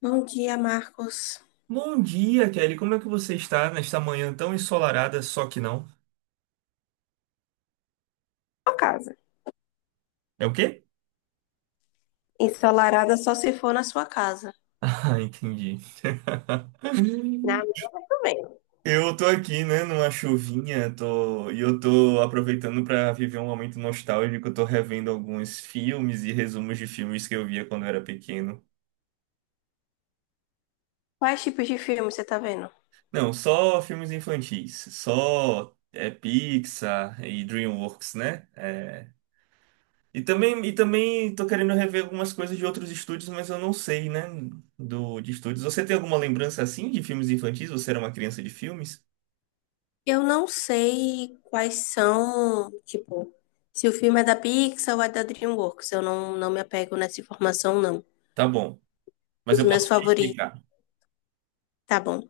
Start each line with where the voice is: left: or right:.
left: Bom dia, Marcos.
right: Bom dia, Kelly. Como é que você está nesta manhã tão ensolarada, só que não?
left: Sua casa.
right: É o quê?
left: Ensolarada só se for na sua casa.
right: Ah, entendi.
left: Na minha também.
right: Eu tô aqui, né, numa chuvinha, e eu tô aproveitando para viver um momento nostálgico. Eu tô revendo alguns filmes e resumos de filmes que eu via quando eu era pequeno.
left: Quais tipos de filme você tá vendo?
right: Não, só filmes infantis, só Pixar e DreamWorks, né? E também tô querendo rever algumas coisas de outros estúdios, mas eu não sei, né? De estúdios. Você tem alguma lembrança assim de filmes infantis? Você era uma criança de filmes?
left: Eu não sei quais são, tipo, se o filme é da Pixar ou é da DreamWorks. Eu não, me apego nessa informação, não.
right: Tá bom. Mas
left: Os
right: eu
left: meus
right: posso te
left: favoritos.
right: indicar.
left: Tá bom.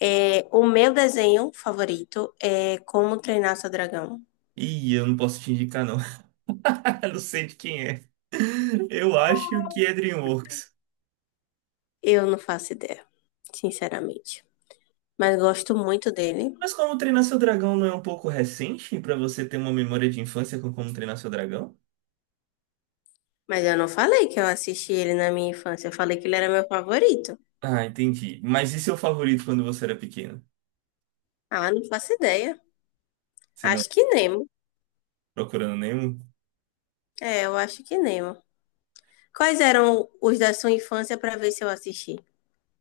left: É, o meu desenho favorito é Como Treinar Seu Dragão.
right: Ih, eu não posso te indicar, não. Não sei de quem é. Eu acho que é DreamWorks.
left: Eu não faço ideia, sinceramente. Mas gosto muito dele.
right: Mas Como Treinar Seu Dragão não é um pouco recente pra você ter uma memória de infância com Como Treinar Seu Dragão?
left: Mas eu não falei que eu assisti ele na minha infância. Eu falei que ele era meu favorito.
right: Ah, entendi. Mas e seu favorito quando você era pequeno?
left: Ah, não faço ideia.
right: Você não
left: Acho
right: tá
left: que Nemo.
right: procurando nenhum?
left: É, eu acho que Nemo. Quais eram os da sua infância pra ver se eu assisti?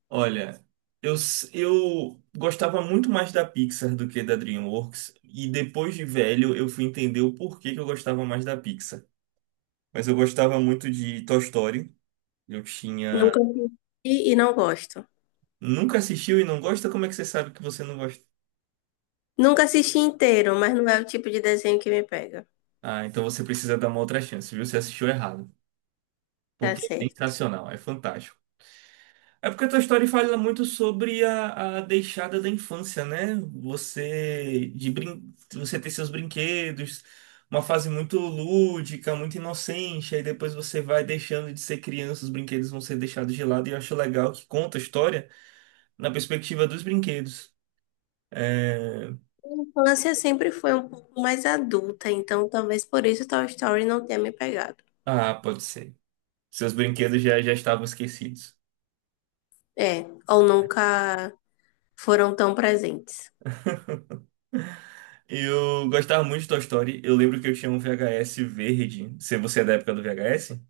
right: Olha, eu gostava muito mais da Pixar do que da DreamWorks, e depois de velho eu fui entender o porquê que eu gostava mais da Pixar. Mas eu gostava muito de Toy Story. Eu tinha.
left: Nunca assisti e não gosto.
right: Nunca assistiu e não gosta? Como é que você sabe que você não gosta?
left: Nunca assisti inteiro, mas não é o tipo de desenho que me pega.
right: Ah, então você precisa dar uma outra chance, viu? Você assistiu errado.
left: Tá
right: Porque é
left: certo.
right: sensacional, é fantástico. É porque a tua história fala muito sobre a deixada da infância, né? Você ter seus brinquedos, uma fase muito lúdica, muito inocente, aí depois você vai deixando de ser criança, os brinquedos vão ser deixados de lado, e eu acho legal que conta a história na perspectiva dos brinquedos. É,
left: A infância sempre foi um pouco mais adulta, então talvez por isso Toy Story não tenha me pegado.
right: ah, pode ser. Seus brinquedos já estavam esquecidos.
left: É, ou nunca foram tão presentes.
right: Eu gostava muito de Toy Story. Eu lembro que eu tinha um VHS verde. Se você é da época do VHS?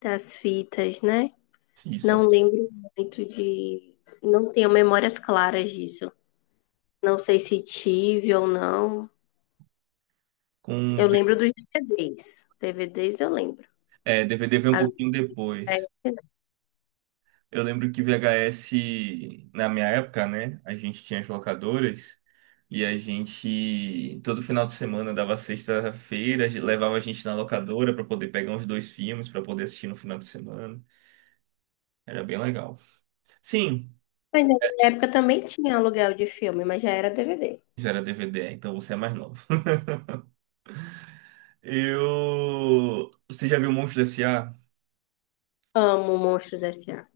left: Das fitas, né?
right: Isso
left: Não lembro muito de. Não tenho memórias claras disso. Não sei se tive ou não.
right: com
left: Eu lembro dos DVDs. DVDs eu lembro.
right: DVD veio um
left: Agora,
right: pouquinho
left: é-
right: depois. Eu lembro que VHS, na minha época, né? A gente tinha as locadoras e a gente, todo final de semana, dava sexta-feira, levava a gente na locadora para poder pegar uns dois filmes, para poder assistir no final de semana. Era bem legal. Sim,
left: Mas na minha época também tinha aluguel de filme, mas já era DVD.
right: já era DVD, então você é mais novo. Eu. Você já viu Monstros S.A.?
left: Amo Monstros S.A.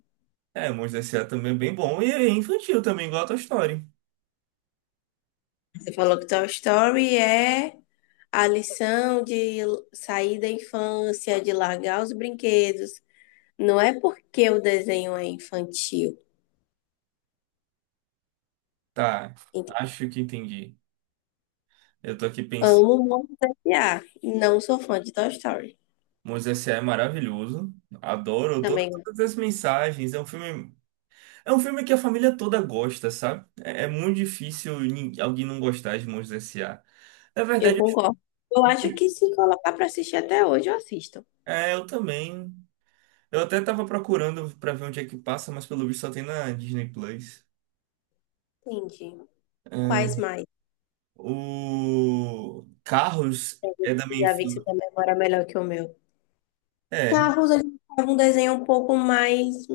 right: É, Monstros S.A. também é bem bom. E é infantil também, igual a Toy Story.
left: Você falou que Toy Story é a lição de sair da infância, de largar os brinquedos. Não é porque o desenho é infantil.
right: Tá,
left: Ent-
right: acho que entendi. Eu tô aqui
left: Amo Monstros S.A. Não sou fã de Toy Story.
right: Moisés é maravilhoso. Adoro toda-
left: Também,
right: todas as mensagens. É um filme que a família toda gosta, sabe? É muito difícil alguém não gostar de Monstros S A. Na
left: eu
right: verdade,
left: concordo. Eu acho que se colocar para assistir até hoje, eu assisto.
right: é, eu também. Eu até tava procurando pra ver onde é que passa, mas pelo visto só tem na Disney Plus.
left: Entendi. Quais
right: É,
left: mais?
right: o Carros é da minha
left: Já vi que você tem
right: infância.
left: memória melhor que o meu.
right: É,
left: Carros, ele tava um desenho um pouco mais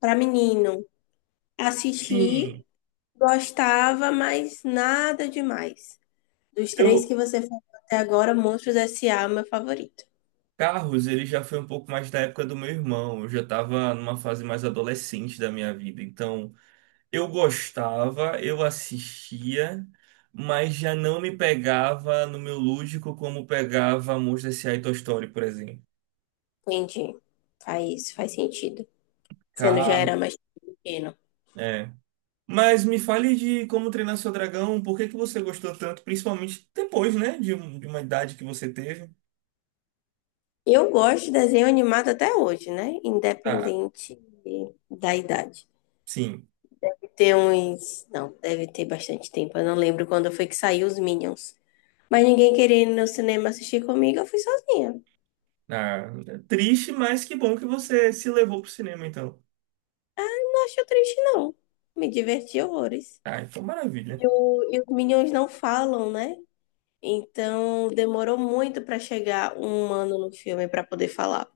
left: para menino. Assisti,
right: sim.
left: gostava, mas nada demais. Dos três
right: Eu
left: que você falou até agora, Monstros S.A. é o meu favorito.
right: Carros, ele já foi um pouco mais da época do meu irmão. Eu já tava numa fase mais adolescente da minha vida, então eu gostava, eu assistia, mas já não me pegava no meu lúdico como pegava Monstros S.A. e Toy Story, por exemplo.
left: Entendi. Faz sentido. Sendo já
right: Tá,
left: era mais pequeno.
right: é. Mas me fale de Como Treinar Seu Dragão, por que que você gostou tanto, principalmente depois, né, de uma idade que você teve?
left: Eu gosto de desenho animado até hoje, né?
right: Ah,
left: Independente da idade.
right: sim.
left: Tem uns. Não, deve ter bastante tempo. Eu não lembro quando foi que saiu os Minions. Mas ninguém queria ir no cinema assistir comigo, eu fui sozinha.
right: Ah, é triste, mas que bom que você se levou pro cinema, então.
left: Não achei triste, não. Me diverti horrores.
right: Ah, então maravilha.
left: E, o- e os Minions não falam, né? Então demorou muito para chegar um humano no filme para poder falar.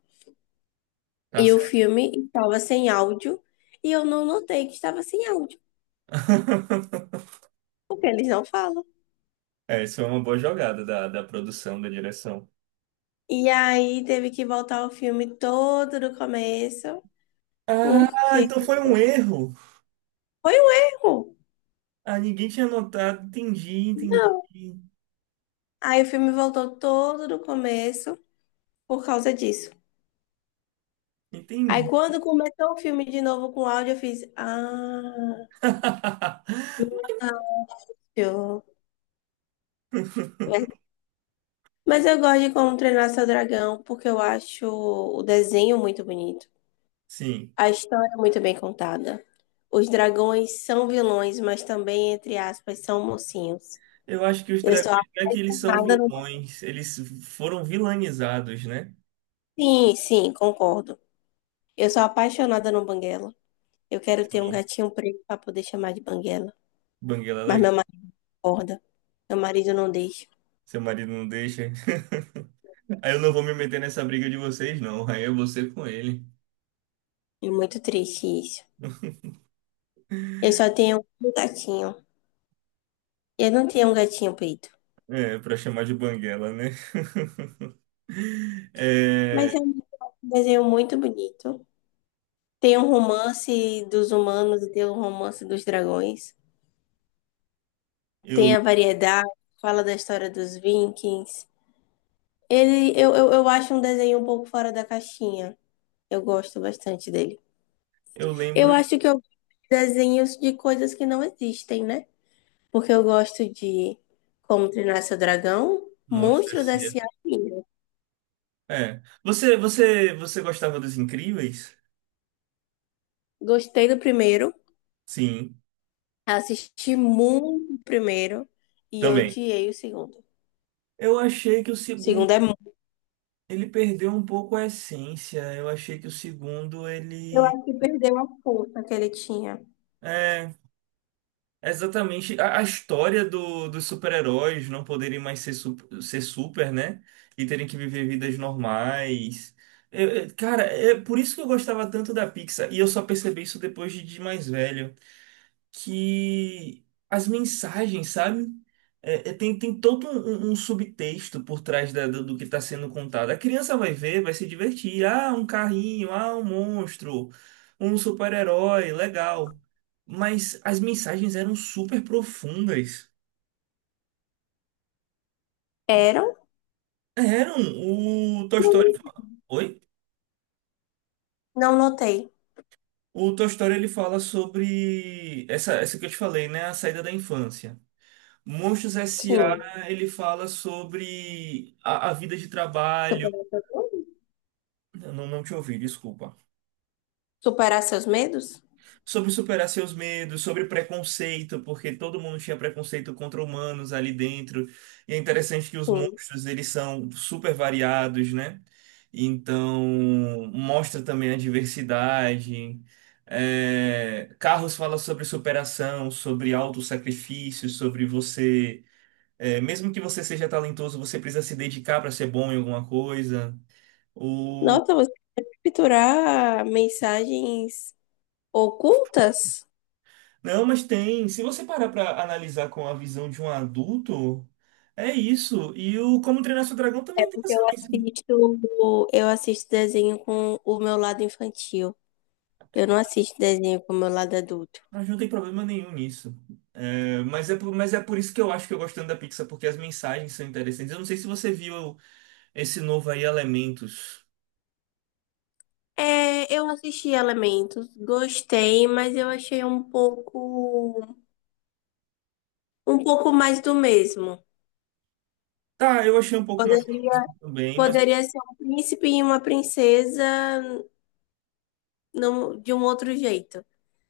right: Tá
left: E o
right: certo.
left: filme estava sem áudio e eu não notei que estava sem áudio, porque eles não falam.
right: É, isso é uma boa jogada da produção, da direção.
left: E aí teve que voltar o filme todo do começo,
right: Ah,
left: porque
right: então foi um erro.
left: foi um erro.
right: Ah, ninguém tinha notado. Entendi, entendi,
left: Não. Aí o filme voltou todo do começo por causa disso. Aí
right: entendi.
left: quando começou o filme de novo com áudio, eu fiz, ah, verdade. Mas eu gosto de Como Treinar Seu Dragão, porque eu acho o desenho muito bonito,
right: Sim,
left: a história é muito bem contada. Os dragões são vilões, mas também, entre aspas, são mocinhos.
right: eu acho que os
left: Eu sou
right: dragões não é que eles são
left: apaixonada no...
right: vilões, eles foram vilanizados, né?
left: Sim, concordo. Eu sou apaixonada no Banguela. Eu quero ter um
right: Sim,
left: gatinho preto para poder chamar de Banguela.
right: Banguela é
left: Mas meu
right: legal.
left: marido acorda. Meu marido não deixa.
right: Seu marido não deixa. Aí eu não vou me meter nessa briga de vocês, não. Aí é você com ele.
left: É muito triste isso. Eu só tenho um gatinho. Eu não tenho um gatinho preto.
right: É, pra chamar de banguela, né?
left: Mas
right: É,
left: é um desenho muito bonito. Tem o romance dos humanos e tem o romance dos dragões.
right: eu,
left: Tem a variedade, fala da história dos Vikings. Eu acho um desenho um pouco fora da caixinha. Eu gosto bastante dele.
right: eu
left: Eu
right: lembro.
left: acho que eu gosto de desenhos de coisas que não existem, né? Porque eu gosto de Como Treinar Seu Dragão,
right: Monstro
left: Monstros
right: S.A.
left: S.A. Minions.
right: É. Você gostava dos Incríveis?
left: Gostei do primeiro,
right: Sim,
left: assisti muito o primeiro e
right: também.
left: odiei o segundo. O
right: Eu achei que o segundo
left: segundo é muito.
right: ele perdeu um pouco a essência. Eu achei que o segundo
left: Eu
right: ele
left: acho que perdeu a força que ele tinha.
right: é exatamente a história dos super-heróis não poderem mais ser super, né? E terem que viver vidas normais. Cara, é por isso que eu gostava tanto da Pixar. E eu só percebi isso depois de mais velho. Que as mensagens, sabe? É, tem todo um subtexto por trás do que está sendo contado. A criança vai ver, vai se divertir. Ah, um carrinho, ah, um monstro, um super-herói, legal. Mas as mensagens eram super profundas.
left: Eram?
right: Eram. O Toy
left: Não
right: Story. Oi?
left: não notei.
right: O Toy Story ele fala sobre essa que eu te falei, né? A saída da infância. Monstros
left: Sim.
right: S.A. ele fala sobre a vida de trabalho.
left: Superar seus medos?
right: Eu Não, não te ouvi, desculpa.
left: Superar seus medos?
right: Sobre superar seus medos, sobre preconceito, porque todo mundo tinha preconceito contra humanos ali dentro. E é interessante que os
left: Sim.
right: monstros eles são super variados, né? Então mostra também a diversidade. É, Carros fala sobre superação, sobre autossacrifício, sobre você. É, mesmo que você seja talentoso, você precisa se dedicar para ser bom em alguma coisa.
left: Nossa, você quer capturar mensagens ocultas?
right: Não, mas tem. Se você parar para analisar com a visão de um adulto, é isso. E o Como Treinar Seu Dragão
left: É
right: também tem
left: porque
right: essa mensagem.
left: eu assisto desenho com o meu lado infantil. Eu não assisto desenho com o meu lado adulto.
right: Mas não tem problema nenhum nisso. É, mas é por isso que eu acho que eu gosto tanto da Pixar, porque as mensagens são interessantes. Eu não sei se você viu esse novo aí, Elementos.
left: É, eu assisti Elementos, gostei, mas eu achei um pouco mais do mesmo.
right: Tá, eu achei um pouco mais
left: Poderia,
right: também,
left: poderia ser um príncipe e uma princesa num- de um outro jeito.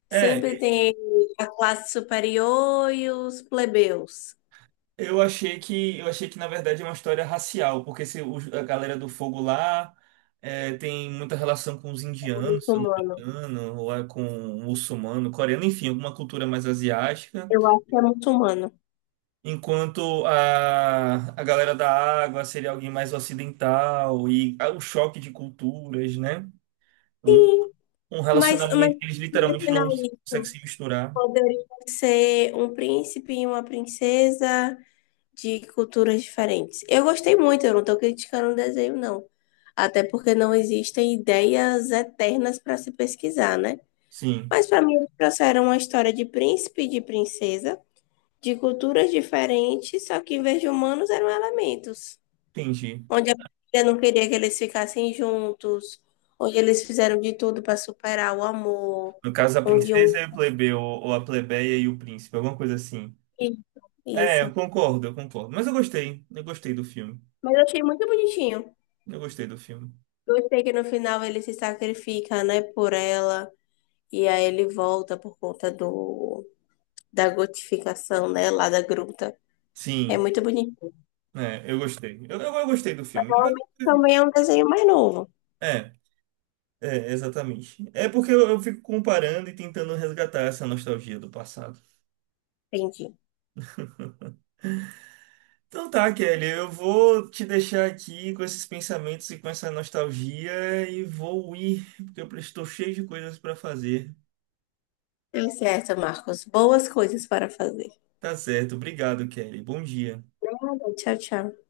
left: Sempre
right: É,
left: tem a classe superior e os plebeus,
right: eu achei que na verdade é uma história racial, porque se a galera do fogo lá tem muita relação com os
left: o
right: indianos, se eu não me
left: muçulmano.
right: engano, ou é com o muçulmano, coreano, enfim, alguma cultura mais asiática.
left: Eu acho que é muçulmano.
right: Enquanto a galera da água seria alguém mais ocidental e o choque de culturas, né? Um, um
left: Mas
right: relacionamento que eles literalmente
left: imaginar
right: não conseguem
left: isso,
right: se misturar.
left: poderia ser um príncipe e uma princesa de culturas diferentes. Eu gostei muito, eu não estou criticando o desenho, não. Até porque não existem ideias eternas para se pesquisar, né?
right: Sim,
left: Mas para mim, trouxeram uma história de príncipe e de princesa de culturas diferentes, só que em vez de humanos eram elementos.
right: entendi.
left: Onde a família não queria que eles ficassem juntos, onde eles fizeram de tudo para superar o amor,
right: No caso, a
left: onde um.
right: princesa e o plebeu, ou a plebeia e o príncipe, alguma coisa assim. É, eu
left: Isso.
right: concordo, eu concordo. Mas eu gostei do filme.
left: Mas eu achei muito bonitinho.
right: Eu gostei do filme.
left: Gostei que no final ele se sacrifica, né, por ela. E aí ele volta por conta do, da gotificação, né, lá da gruta. É
right: Sim,
left: muito bonito.
right: é, eu gostei. Eu gostei do filme.
left: Também é um desenho mais novo.
right: É, é, exatamente. É porque eu fico comparando e tentando resgatar essa nostalgia do passado.
left: Entendi.
right: Então tá, Kelly, eu vou te deixar aqui com esses pensamentos e com essa nostalgia e vou ir, porque eu estou cheio de coisas para fazer.
left: Tá certo, Marcos. Boas coisas para fazer.
right: Tá certo, obrigado, Kelly. Bom dia.
left: Obrigada. Tchau, tchau.